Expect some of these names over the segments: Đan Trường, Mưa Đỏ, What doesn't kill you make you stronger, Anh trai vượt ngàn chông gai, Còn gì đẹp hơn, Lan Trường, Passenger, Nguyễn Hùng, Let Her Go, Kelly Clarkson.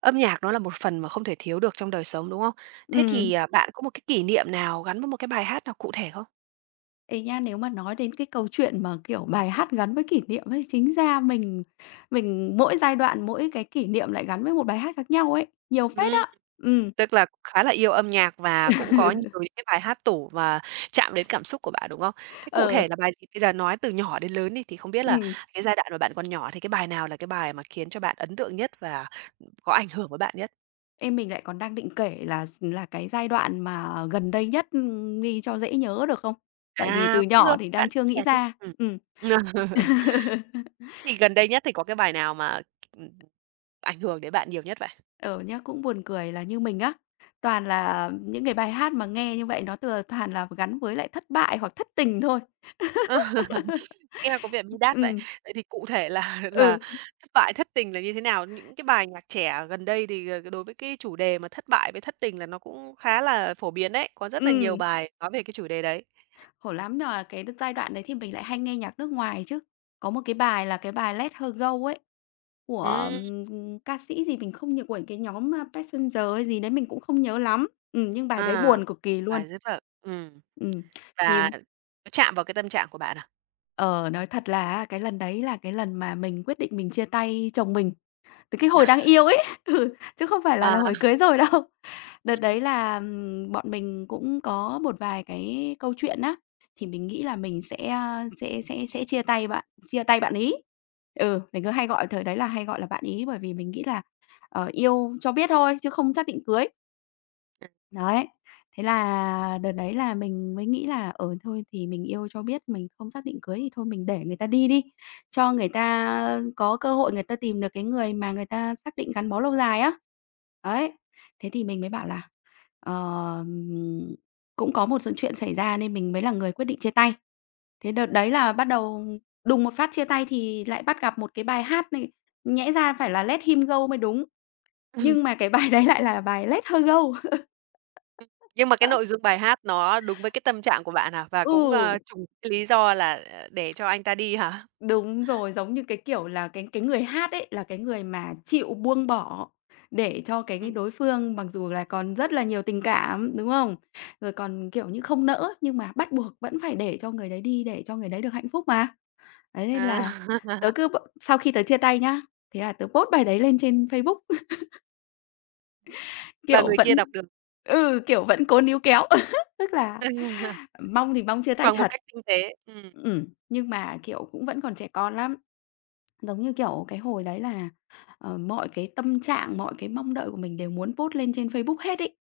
Âm nhạc nó là một phần mà không thể thiếu được trong đời sống, đúng không? Thế Ừ, thì, bạn có một cái kỷ niệm nào gắn với một cái bài hát nào cụ thể không? thì nha, nếu mà nói đến cái câu chuyện mà, kiểu, bài hát gắn với kỷ niệm ấy, chính ra mình mỗi giai đoạn, mỗi cái kỷ niệm lại gắn với một bài hát khác nhau ấy, nhiều phết Ừm, á. Ừ, tức là cũng khá là yêu âm nhạc và cũng có nhiều những cái bài hát tủ và chạm đến cảm xúc của bạn, đúng không? Thế cụ ờ, thể là bài gì? Bây giờ nói từ nhỏ đến lớn đi, thì không biết là ừm, cái giai đoạn mà bạn còn nhỏ thì cái bài nào là cái bài mà khiến cho bạn ấn tượng nhất và có ảnh hưởng với bạn nhất? em mình lại còn đang định kể là cái giai đoạn mà gần đây nhất, đi cho dễ nhớ được không? Tại vì À, từ cũng được, nhỏ thì bạn đang chưa chia nghĩ sẻ đi. ra. Ừm. Ừ. Thì gần đây nhất thì có cái bài nào mà ừm, ảnh hưởng đến bạn nhiều nhất vậy? Ở nhá, cũng buồn cười là như mình á, toàn là những cái bài hát mà nghe như vậy nó từ toàn là gắn với lại thất bại hoặc thất tình thôi. Nghe có vẻ bi đát vậy. Ừ, Vậy thì cụ thể là là ừ. thất bại, thất tình là như thế nào? Những cái bài nhạc trẻ gần đây thì, đối với cái chủ đề mà thất bại với thất tình là nó cũng khá là phổ biến đấy, có rất là nhiều Ừm, bài nói về cái chủ đề đấy. Khổ lắm nhờ cái đợt giai đoạn đấy thì mình lại hay nghe nhạc nước ngoài chứ. Có một cái bài là cái bài Let Her Go ấy, của, Ừm, ca sĩ gì mình không nhớ của cái nhóm, Passenger hay gì đấy mình cũng không nhớ lắm. Nhưng bài đấy à, buồn cực kỳ luôn. bài rất là Ừm, thì và nó chạm vào cái tâm trạng của bạn à? ờ, nói thật là á cái lần đấy là cái lần mà mình quyết định mình chia tay chồng mình. Từ cái hồi đang yêu ấy, ừ, chứ không phải là À, hồi cưới rồi đâu. Đợt đấy ừm. là, bọn mình cũng có một vài cái câu chuyện á, thì mình nghĩ là mình sẽ, a, sẽ sẽ chia tay bạn ấy. Ừ, mình cứ hay gọi thời đấy là hay gọi là bạn ấy, bởi vì mình nghĩ là, yêu cho biết thôi chứ không xác định cưới. Đấy, thế là đợt đấy là mình mới nghĩ là, thôi thì mình yêu cho biết, mình không xác định cưới thì thôi mình để người ta đi đi, cho người ta có cơ hội người ta tìm được cái người mà người ta xác định gắn bó lâu dài á. Đấy, thế thì mình mới bảo là, ờ, ừm, cũng có một sự chuyện xảy ra nên mình mới là người quyết định chia tay. Thế đợt đấy là bắt đầu đùng một phát chia tay thì lại bắt gặp một cái bài hát này, nhẽ ra phải là "Let Him Go" mới đúng. Nhưng mà cái bài đấy lại là bài Let Her Go. Nhưng mà cái nội dung bài hát nó đúng với cái tâm trạng của bạn à? Và cũng, Ừ. trùng cái lý do là, để cho anh ta đi hả? Đúng rồi, giống như cái kiểu là cái người hát ấy, là cái người mà chịu buông bỏ để cho cái Ừm, đối phương mặc dù là còn rất là nhiều tình cảm, đúng không? Rồi còn, kiểu như, không nỡ nhưng mà bắt buộc vẫn phải để cho người đấy đi để cho người đấy được hạnh phúc mà. Đấy, nên à, là tớ cứ b sau khi tớ chia tay nhá, thế là tớ post bài đấy lên trên Facebook. và Kiểu, người vẫn kia đọc được. Kiểu, vẫn cố níu kéo, tức là mong thì mong chia tay Bằng một thật. cách tinh tế, Nhưng mà, kiểu, cũng vẫn còn trẻ con lắm, giống như, kiểu, cái hồi đấy là, mọi cái tâm trạng, mọi cái mong đợi của mình đều muốn post lên trên Facebook hết ấy,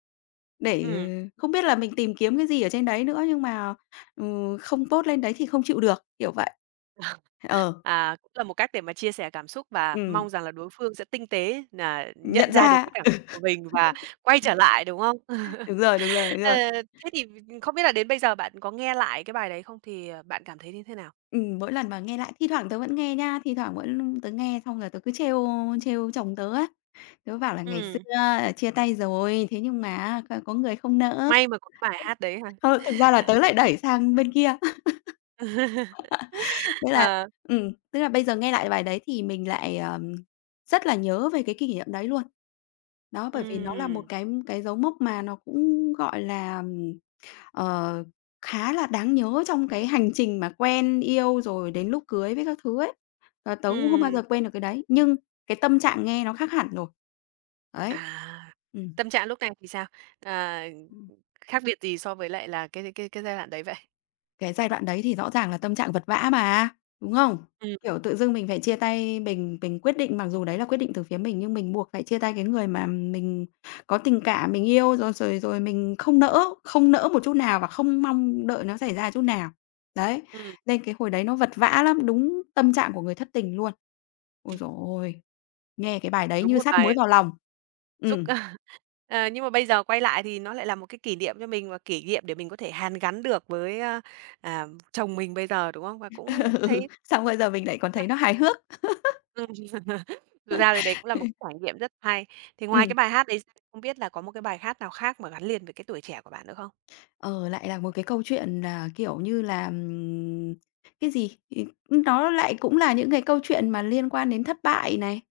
để ừm, không biết là mình tìm kiếm cái gì ở trên đấy nữa, nhưng mà, không post lên đấy thì không chịu được, kiểu vậy. Ờ, cũng là một cách để mà chia sẻ cảm xúc và ừm, mong rằng là đối phương sẽ tinh tế nà nhận Nhận ra được ra, cái cảm xúc của mình và quay trở lại, đúng không? đúng rồi, đúng rồi, đúng Ờ, rồi. thế thì không biết là đến bây giờ bạn có nghe lại cái bài đấy không? Thì, bạn cảm thấy như thế nào? Mỗi lần mà nghe lại thi thoảng tớ vẫn nghe nha, thi thoảng vẫn tớ nghe xong rồi tớ cứ trêu trêu chồng tớ á, tớ bảo là "Ngày xưa Ừm, chia tay rồi, thế nhưng mà á có người không nỡ." may mà có cái bài hát đấy ha. Thôi thực ra là tớ lại đẩy sang bên kia, tức là Ờ, tức là bây giờ nghe lại bài đấy thì mình lại, rất là nhớ về cái kỷ niệm đấy luôn. Đó, bởi vì nó là một ừm, cái dấu mốc mà nó cũng, gọi là Ờ, khá là đáng nhớ trong cái hành trình mà quen yêu rồi đến lúc cưới với các thứ ấy. Và tớ cũng không bao ừm, giờ quên được cái đấy, nhưng cái tâm trạng nghe nó khác hẳn rồi. à, Đấy. Ừm. tâm trạng lúc này thì sao? À, khác biệt gì so với lại là cái giai đoạn đấy vậy? Cái giai đoạn đấy thì rõ ràng là tâm trạng vật vã mà, đúng không? Ừm, Kiểu, tự dưng mình phải chia tay, mình quyết định mặc dù đấy là quyết định từ phía mình nhưng mình buộc phải chia tay cái người mà mình có tình cảm, mình yêu rồi rồi rồi mình không nỡ, không nỡ một chút nào và không mong đợi nó xảy ra chút nào. Đấy, ừm, nên cái hồi đấy nó vật vã lắm, đúng tâm trạng của người thất tình luôn. Ôi giời ôi! Nghe cái bài đấy đúng như một sát muối bài vào lòng. Xúc Ừm, ờ, nhưng mà bây giờ quay lại thì nó lại là một cái kỷ niệm cho mình và kỷ niệm để mình có thể hàn gắn được với, a, à, chồng mình bây giờ, đúng không? Và cũng ừ, thấy xong bây giờ mình lại còn là thấy nó hài hước. ừm, dù sao thì đấy cũng là một trải nghiệm rất hay. Thì ngoài cái Ừ. bài hát đấy ra không biết là có một cái bài hát nào khác mà gắn liền với cái tuổi trẻ của bạn nữa không? Ờ, Lại là một cái câu chuyện là, kiểu như là, cái gì? Nó lại cũng là những cái câu chuyện mà liên quan đến thất bại này,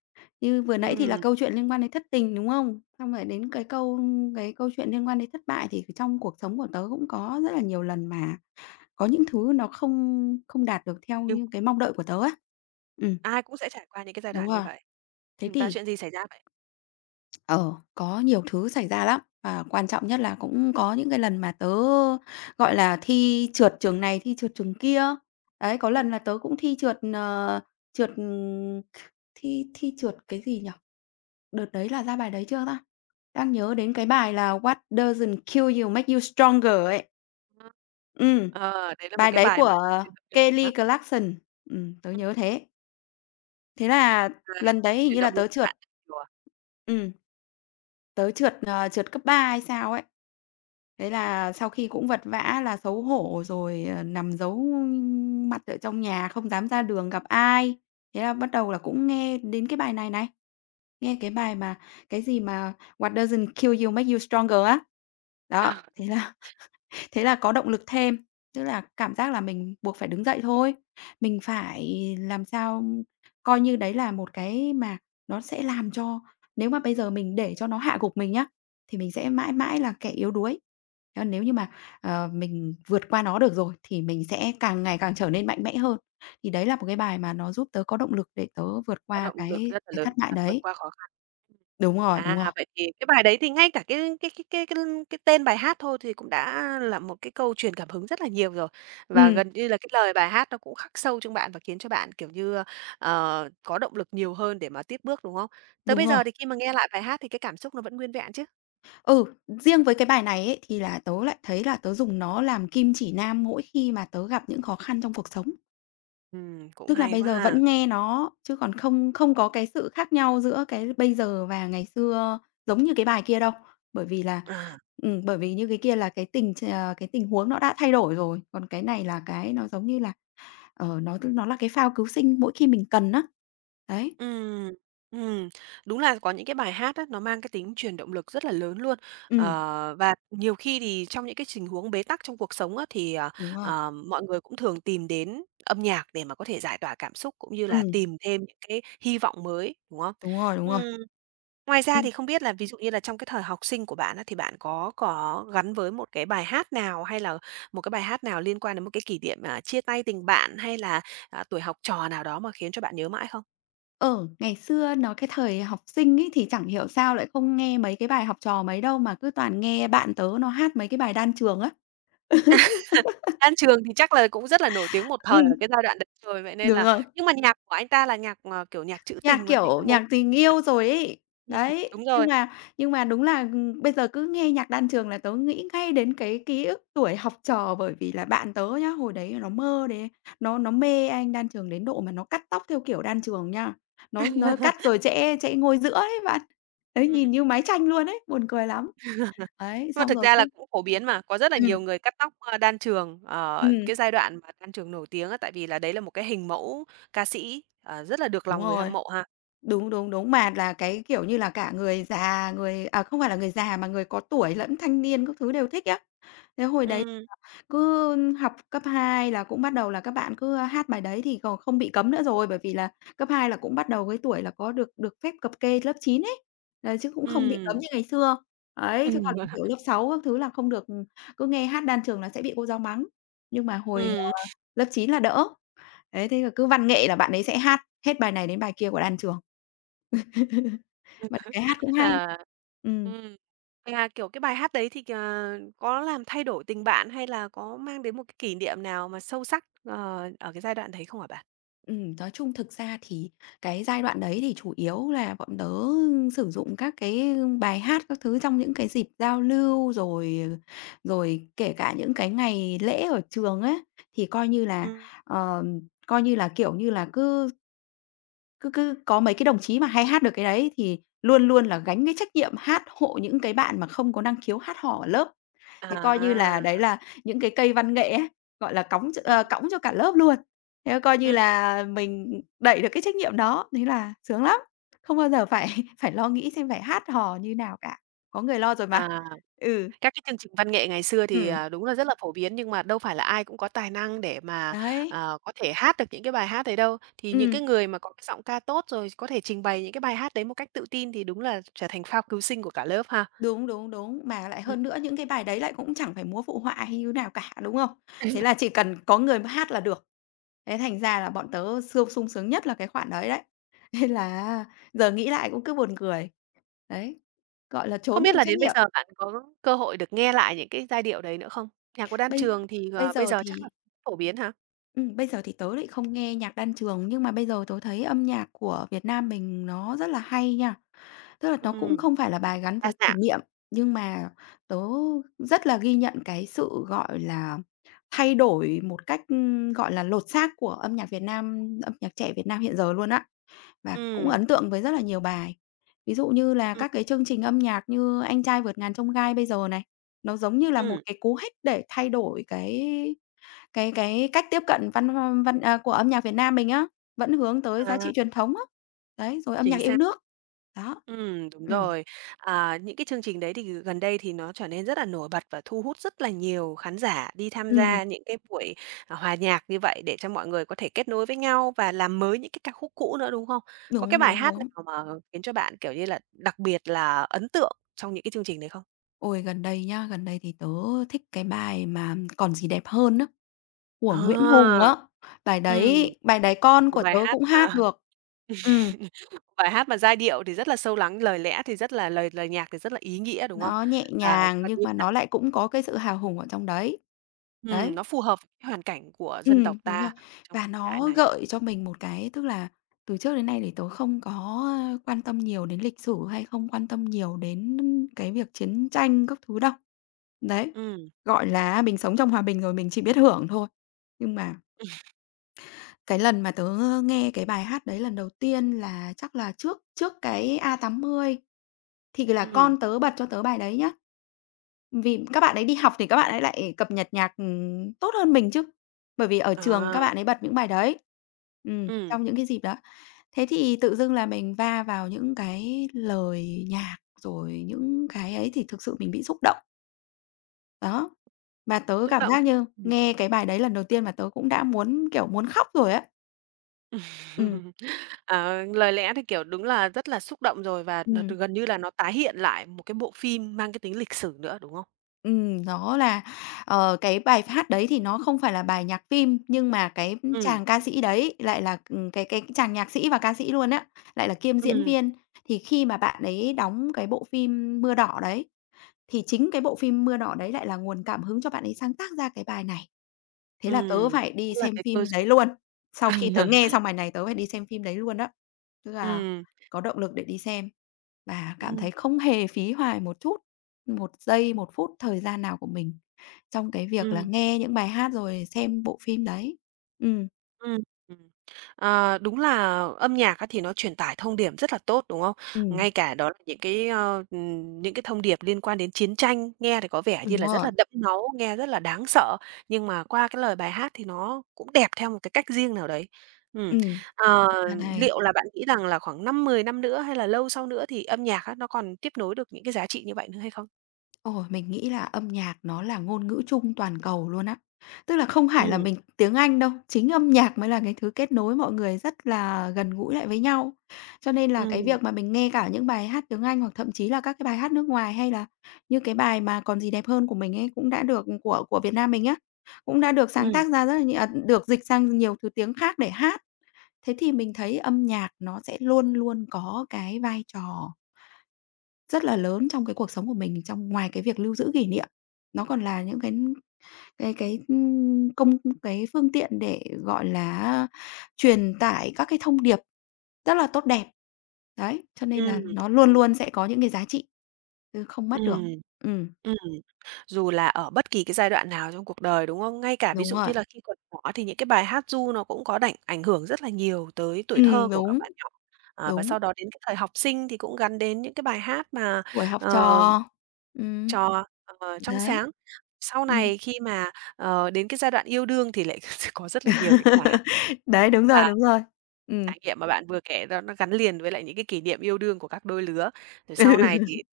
như vừa nãy thì là Ừm, câu chuyện liên quan đến thất tình, đúng không? Xong rồi đến cái câu chuyện liên quan đến thất bại thì trong cuộc sống của tớ cũng có rất là nhiều lần mà có những thứ nó không không đạt được theo nhưng như cái mong đợi của tớ á. Ừm, ai cũng sẽ trải qua những cái giai đúng đoạn như rồi. vậy. Thế Và thì chuyện gì xảy ra vậy? Ờ, có nhiều thứ xảy ra lắm, và quan trọng nhất là cũng có những cái lần mà tớ, gọi là, thi trượt trường này, thi trượt trường kia. Đấy, có Ừm, lần là tớ cũng thi trượt, ờ, trượt, thi thi trượt cái gì nhỉ? Đợt đấy là ra bài đấy chưa ta? Đang nhớ đến cái bài là "What doesn't kill you make you stronger" ấy. Ừm, ờ, đấy là một Bài cái đấy bài mà của truyền động lực hả? Kelly Clarkson, tớ Ừm, nhớ thế. Thế là là lần đấy hình truyền như là động lực tớ cho trượt. bạn nhiều Ừm. Tớ trượt cấp 3 hay sao ấy. Thế là sau khi cũng vật vã là xấu hổ rồi, nằm giấu mặt ở trong nhà không dám ra đường gặp ai. Thế là bắt đầu là cũng nghe đến cái bài này này, nghe cái bài mà cái gì mà "What doesn't kill you make you stronger" á. Đó, à? thế là có động lực thêm, tức là cảm giác là mình buộc phải đứng dậy thôi, mình phải làm sao coi như đấy là một cái mà nó sẽ làm cho nếu mà bây giờ mình để cho nó hạ gục mình nhá, thì mình sẽ mãi mãi là kẻ yếu đuối. Thế còn nếu như mà, mình vượt qua nó được rồi thì mình sẽ càng ngày càng trở nên mạnh mẽ hơn. Thì đấy là một cái bài mà nó giúp tớ có động lực để tớ vượt Có qua động lực cái rất là cái lớn thất bại và vượt đấy. qua khó khăn. Đúng rồi, À, đúng rồi. vậy thì cái bài đấy thì ngay cả cái tên bài hát thôi thì cũng đã là một cái câu truyền cảm hứng rất là nhiều rồi. Và Ừm, gần như là cái lời bài hát nó cũng khắc sâu trong bạn và khiến cho bạn, kiểu như, có động lực nhiều hơn để mà tiếp bước, đúng không? Tới đúng bây rồi. giờ thì khi mà nghe lại bài hát thì cái cảm xúc nó vẫn nguyên vẹn chứ? Ừ, riêng với cái bài này ấy, thì là tớ lại thấy là tớ dùng nó làm kim chỉ nam mỗi khi mà tớ gặp những khó khăn trong cuộc sống. Cũng Tức là hay bây quá giờ ha. vẫn nghe nó, chứ còn không không có cái sự khác nhau giữa cái bây giờ và ngày xưa giống như cái bài kia đâu. Bởi vì là À. bởi vì như cái kia là cái tình huống nó đã thay đổi rồi, còn cái này là cái nó giống như là, nó là cái phao cứu sinh mỗi khi mình cần á. Đấy, Ừm, ừm, đúng là có những cái bài hát á, nó mang cái tính truyền động lực rất là lớn luôn. ừm, Ờ, và nhiều khi thì trong những cái tình huống bế tắc trong cuộc sống á, thì đúng rồi, mọi người cũng thường tìm đến âm nhạc để mà có thể giải tỏa cảm xúc, cũng như là ừm, tìm thêm những cái hy vọng mới, đúng không? đúng rồi, đúng rồi. Ừm, ngoài ra thì không biết là ví dụ như là trong cái thời học sinh của bạn á, thì bạn có gắn với một cái bài hát nào, hay là một cái bài hát nào liên quan đến một cái kỷ niệm, à, chia tay tình bạn, hay là, à, tuổi học trò nào đó mà khiến cho bạn nhớ mãi không? Ờ, Ngày xưa nó cái thời học sinh ấy thì chẳng hiểu sao lại không nghe mấy cái bài học trò mấy đâu, mà cứ toàn nghe bạn tớ nó hát mấy cái bài Đan Trường á. Lan Trường thì chắc là cũng rất là nổi tiếng một thời Ừm. ở cái giai đoạn đấy rồi, vậy nên Đúng là rồi, nhưng mà nhạc của anh ta là nhạc, kiểu, nhạc trữ nhạc, tình mà, những cái kiểu, mối nhạc tình yêu rồi ấy. Ừm, Đấy, đúng nhưng rồi. mà nhưng mà đúng là, bây giờ cứ nghe nhạc Đan Trường là tớ nghĩ ngay đến cái ký ức tuổi học trò, bởi vì là bạn tớ nhá, hồi đấy nó mơ đến nó mê anh Đan Trường đến độ mà nó cắt tóc theo kiểu Đan Trường nha. Nó cắt rồi trẽ trẽ ngôi giữa ấy bạn. Đấy, Ừm. nhìn như máy tranh luôn ấy, buồn cười lắm. Ấy, Nhưng mà xong thực rồi ra là cứ cũng phổ biến mà, có rất là nhiều Ừm, người cắt tóc, ơ, đan trường, cái ừm, giai đoạn mà Đan Trường nổi tiếng á, tại vì là đấy là một cái hình mẫu ca sĩ, rất là được Đúng lòng người hâm rồi, mộ ha. đúng, đúng, đúng. Mà là cái, kiểu như là, cả người già, người à, không phải là người già mà người có tuổi lẫn thanh niên các thứ đều thích á. Thế hồi đấy Ừm, cứ học cấp 2 là cũng bắt đầu là các bạn cứ hát bài đấy thì còn không bị cấm nữa rồi, bởi vì là cấp 2 là cũng bắt đầu cái tuổi là có được được phép cập kê lớp 9 ấy, đấy, chứ cũng không bị cấm ừm. như ngày xưa. Ấy, chứ còn, kiểu, lớp 6 các thứ là không được, cứ nghe hát Đan Trường là sẽ bị cô giáo mắng. Nhưng mà hồi Ừm. lớp 9 là đỡ. Đấy, thế là cứ văn nghệ là bạn ấy sẽ hát hết bài này đến bài kia của Đan Trường. Mà được cái hát cũng hay. À. Ừm. Ừm. Vậy kiểu, cái bài hát đấy thì, có làm thay đổi tình bạn hay là có mang đến một cái kỷ niệm nào mà sâu sắc, ở cái giai đoạn đấy không hả bạn? Nói chung thực ra thì cái giai đoạn đấy thì chủ yếu là bọn tớ sử dụng các cái bài hát các thứ trong những cái dịp giao lưu, rồi rồi kể cả những cái ngày lễ ở trường ấy thì coi như là, Ừm. ờ, coi như là, kiểu như là, cứ cứ cứ có mấy cái đồng chí mà hay hát được cái đấy thì luôn luôn là gánh cái trách nhiệm hát hộ những cái bạn mà không có năng khiếu hát hò ở lớp. Thế coi như À, là đấy là những cái cây văn nghệ á, gọi là, ừm, cõng cho cả lớp luôn. Thế coi như ừm, là mình đẩy được cái trách nhiệm đó, thế là sướng lắm, không bao giờ phải phải lo nghĩ xem phải hát hò như nào cả, có người lo rồi à, mà. Ừ. các cái chương trình văn nghệ ngày xưa thì, Ừm. à, đúng là rất là phổ biến nhưng mà đâu phải là ai cũng có tài năng để mà Đấy, có thể hát được những cái bài hát đấy đâu. Thì những ừm, cái người mà có cái giọng ca tốt rồi có thể trình bày những cái bài hát đấy một cách tự tin thì đúng là trở thành phao cứu sinh của cả lớp ha. đúng, đúng, đúng, mà lại hơn nữa những cái bài đấy lại cũng chẳng phải múa phụ họa hay như nào cả, đúng không? Thế là chỉ cần có người mà hát là được. Thế thành ra là bọn tớ sung sướng nhất là cái khoản đấy đấy. Nên là giờ nghĩ lại cũng cứ buồn cười. Đấy, gọi là, Không trốn biết được là trách đến bây nhiệm. giờ bạn có cơ hội được nghe lại những cái giai điệu đấy nữa không? Nhạc của Đan Bây Trường thì, bây bây giờ giờ chắc là thì phổ biến hả? Bây giờ thì tớ lại không nghe nhạc Đan Trường, nhưng mà bây giờ tớ thấy âm nhạc của Việt Nam mình nó rất là hay nha. Tức là nó cũng Ừm, không phải là bài gắn đa với kỷ dạng. niệm, nhưng mà tớ rất là ghi nhận cái sự, gọi là, thay đổi một cách, gọi là, lột xác của âm nhạc Việt Nam, âm nhạc trẻ Việt Nam hiện giờ luôn á. Và cũng Ừm, ấn tượng với rất là nhiều bài. Ví dụ như là ừm, các cái chương trình âm nhạc như "Anh trai vượt ngàn chông gai" bây giờ này, nó giống như là một ừm, cái cú hích để thay đổi cái cách tiếp cận văn hoa văn à, của âm nhạc Việt Nam mình á, vẫn hướng tới giá à, trị truyền thống á. Đấy, rồi âm nhạc chính yêu xác. nước. Đó. Đúng Ừm, rồi. À, những cái chương trình đấy thì gần đây thì nó trở nên rất là nổi bật và thu hút rất là nhiều khán giả đi tham ừm, gia những cái buổi, à, hòa nhạc như vậy để cho mọi người có thể kết nối với nhau và làm mới những cái ca khúc cũ nữa, đúng không? Có cái đúng, bài đúng, hát đúng. nào mà khiến cho bạn, kiểu như là, đặc biệt là ấn tượng trong những cái chương trình đấy không? Ôi, gần đây nhá, gần đây thì tớ thích cái bài mà "Còn gì đẹp hơn" á, của À! Nguyễn Hùng á. Bài Ừm, đấy bài đấy con một của bài tớ hát cũng hát mà được. Ừm. một bài hát mà giai điệu thì rất là sâu lắng, lời lẽ thì rất là lời lời nhạc thì rất là ý nghĩa, đúng không? Nó nhẹ Và nhàng gần nhưng như mà là nó lại cũng có cái sự hào hùng ở trong đấy. Đấy, nó phù hợp với cái hoàn cảnh của dân tộc đúng ta rồi. trong Và thời đại nó này. gợi cho mình một cái tức là từ trước đến nay thì tớ không có, quan tâm nhiều đến lịch sử hay không quan tâm nhiều đến cái việc chiến tranh các thứ đâu. Đấy, Ừm, gọi là mình sống trong hòa bình rồi mình chỉ biết hưởng thôi. Nhưng mà cái lần mà tớ nghe cái bài hát đấy lần đầu tiên là chắc là trước trước cái a 80 thì là ừm, con tớ bật cho tớ bài đấy nhá. Vì các bạn ấy đi học thì các bạn ấy lại cập nhật nhạc, tốt hơn mình chứ, bởi vì ở trường các à, bạn ấy bật những bài đấy. Ừm, Trong những cái dịp đó. Thế thì tự dưng là mình va vào những cái lời nhạc, rồi những cái ấy thì thực sự mình bị xúc động, đó. Và tớ xúc cảm động giác chứ. như Ừm. nghe cái bài đấy lần đầu tiên mà tớ cũng đã muốn, kiểu, muốn khóc rồi á. Ừm, Ờ, lời lẽ thì, kiểu, đúng là rất là xúc động rồi và nó ừm. gần như là nó tái hiện lại một cái bộ phim mang cái tính lịch sử nữa, đúng không? Nó là, cái bài hát đấy thì nó không phải là bài nhạc phim, nhưng mà cái Ừm, chàng ca sĩ đấy lại là, cái chàng nhạc sĩ và ca sĩ luôn á, lại là kiêm diễn ừm, viên. Thì khi mà bạn ấy đóng cái bộ phim Mưa Đỏ đấy, thì chính cái bộ phim Mưa Đỏ đấy lại là nguồn cảm hứng cho bạn ấy sáng tác ra cái bài này. Thế là tớ ừm, phải đi cũng là xem cái cơ phim đấy duyên. luôn. Sau khi tớ nghe xong bài này tớ phải đi xem phim đấy luôn đó. Tức là Ừm, có động lực để đi xem. Và cảm ừm, thấy không hề phí hoài một chút, một giây, một phút thời gian nào của mình trong cái việc là ừm. nghe những bài hát rồi xem bộ phim đấy. Ừm. Ừm, ừm. Ờ, đúng là âm nhạc á thì nó truyền tải thông điệp rất là tốt, đúng không? Ừm. Ngay cả đó là những cái thông điệp liên quan đến chiến tranh, nghe thì có vẻ như Đúng là rất rồi, là đẫm máu, nghe rất là đáng sợ, nhưng mà qua cái lời bài hát thì nó cũng đẹp theo một cái cách riêng nào đấy. Ừm, ừm, ờ, rất là hay. liệu là bạn nghĩ rằng là khoảng 5-10 năm nữa hay là lâu sau nữa thì âm nhạc á, nó còn tiếp nối được những cái giá trị như vậy nữa hay không? Ồ, mình nghĩ là âm nhạc nó là ngôn ngữ chung toàn cầu luôn á. Tức là không phải là Ừm, mình tiếng Anh đâu, chính âm nhạc mới là cái thứ kết nối mọi người rất là gần gũi lại với nhau. Cho nên là cái ừm, việc mà mình nghe cả những bài hát tiếng Anh hoặc thậm chí là các cái bài hát nước ngoài hay là như cái bài mà "Còn gì đẹp hơn" của mình ấy cũng đã được của Việt Nam mình á, cũng đã được sáng ừm, tác ra rất là nhiều à, được dịch sang nhiều thứ tiếng khác để hát. Thế thì mình thấy âm nhạc nó sẽ luôn luôn có cái vai trò rất là lớn trong cái cuộc sống của mình, trong ngoài cái việc lưu giữ kỷ niệm, nó còn là những cái, ưm, công cái phương tiện để, gọi là truyền tải các cái thông điệp rất là tốt đẹp. Đấy, cho nên là ừm, nó luôn luôn sẽ có những cái giá trị, không mất được. ừm. Ừm, Ừm, dù là ở bất kỳ cái giai đoạn nào trong cuộc đời, đúng không? Ngay cả ví đúng dụ rồi. như là khi còn nhỏ thì những cái bài hát ru nó cũng có đảnh ảnh hưởng rất là nhiều tới tuổi thơ của các Đúng, bạn nhỏ. À, và đúng, sau đó đến cái thời học sinh thì cũng gắn đến những cái bài hát mà, tuổi học ờ, trò. Ừm. trò, trong Đấy. sáng. Sau Ừm. này khi mà, đến cái giai đoạn yêu đương thì lại có rất là nhiều những cái bài Đấy, đúng rồi, hát đúng rồi. Trải nghiệm mà bạn vừa kể đó nó gắn liền với lại những cái kỷ niệm yêu đương của các đôi lứa. Rồi Ừ. sau này thì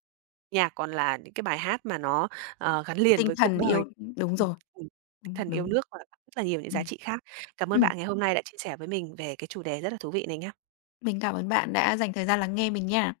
nhạc còn là những cái bài hát mà nó, gắn liền Tinh với cuộc thần đời. yêu đúng Ừm, rồi. ừm, Đúng, thần yêu đúng. nước và rất là nhiều những giá Ừm. trị khác. Cảm ơn Ừm, bạn ngày hôm nay đã chia sẻ với mình về cái chủ đề rất là thú vị này nha. mình cảm ơn bạn đã dành thời gian lắng nghe mình nha.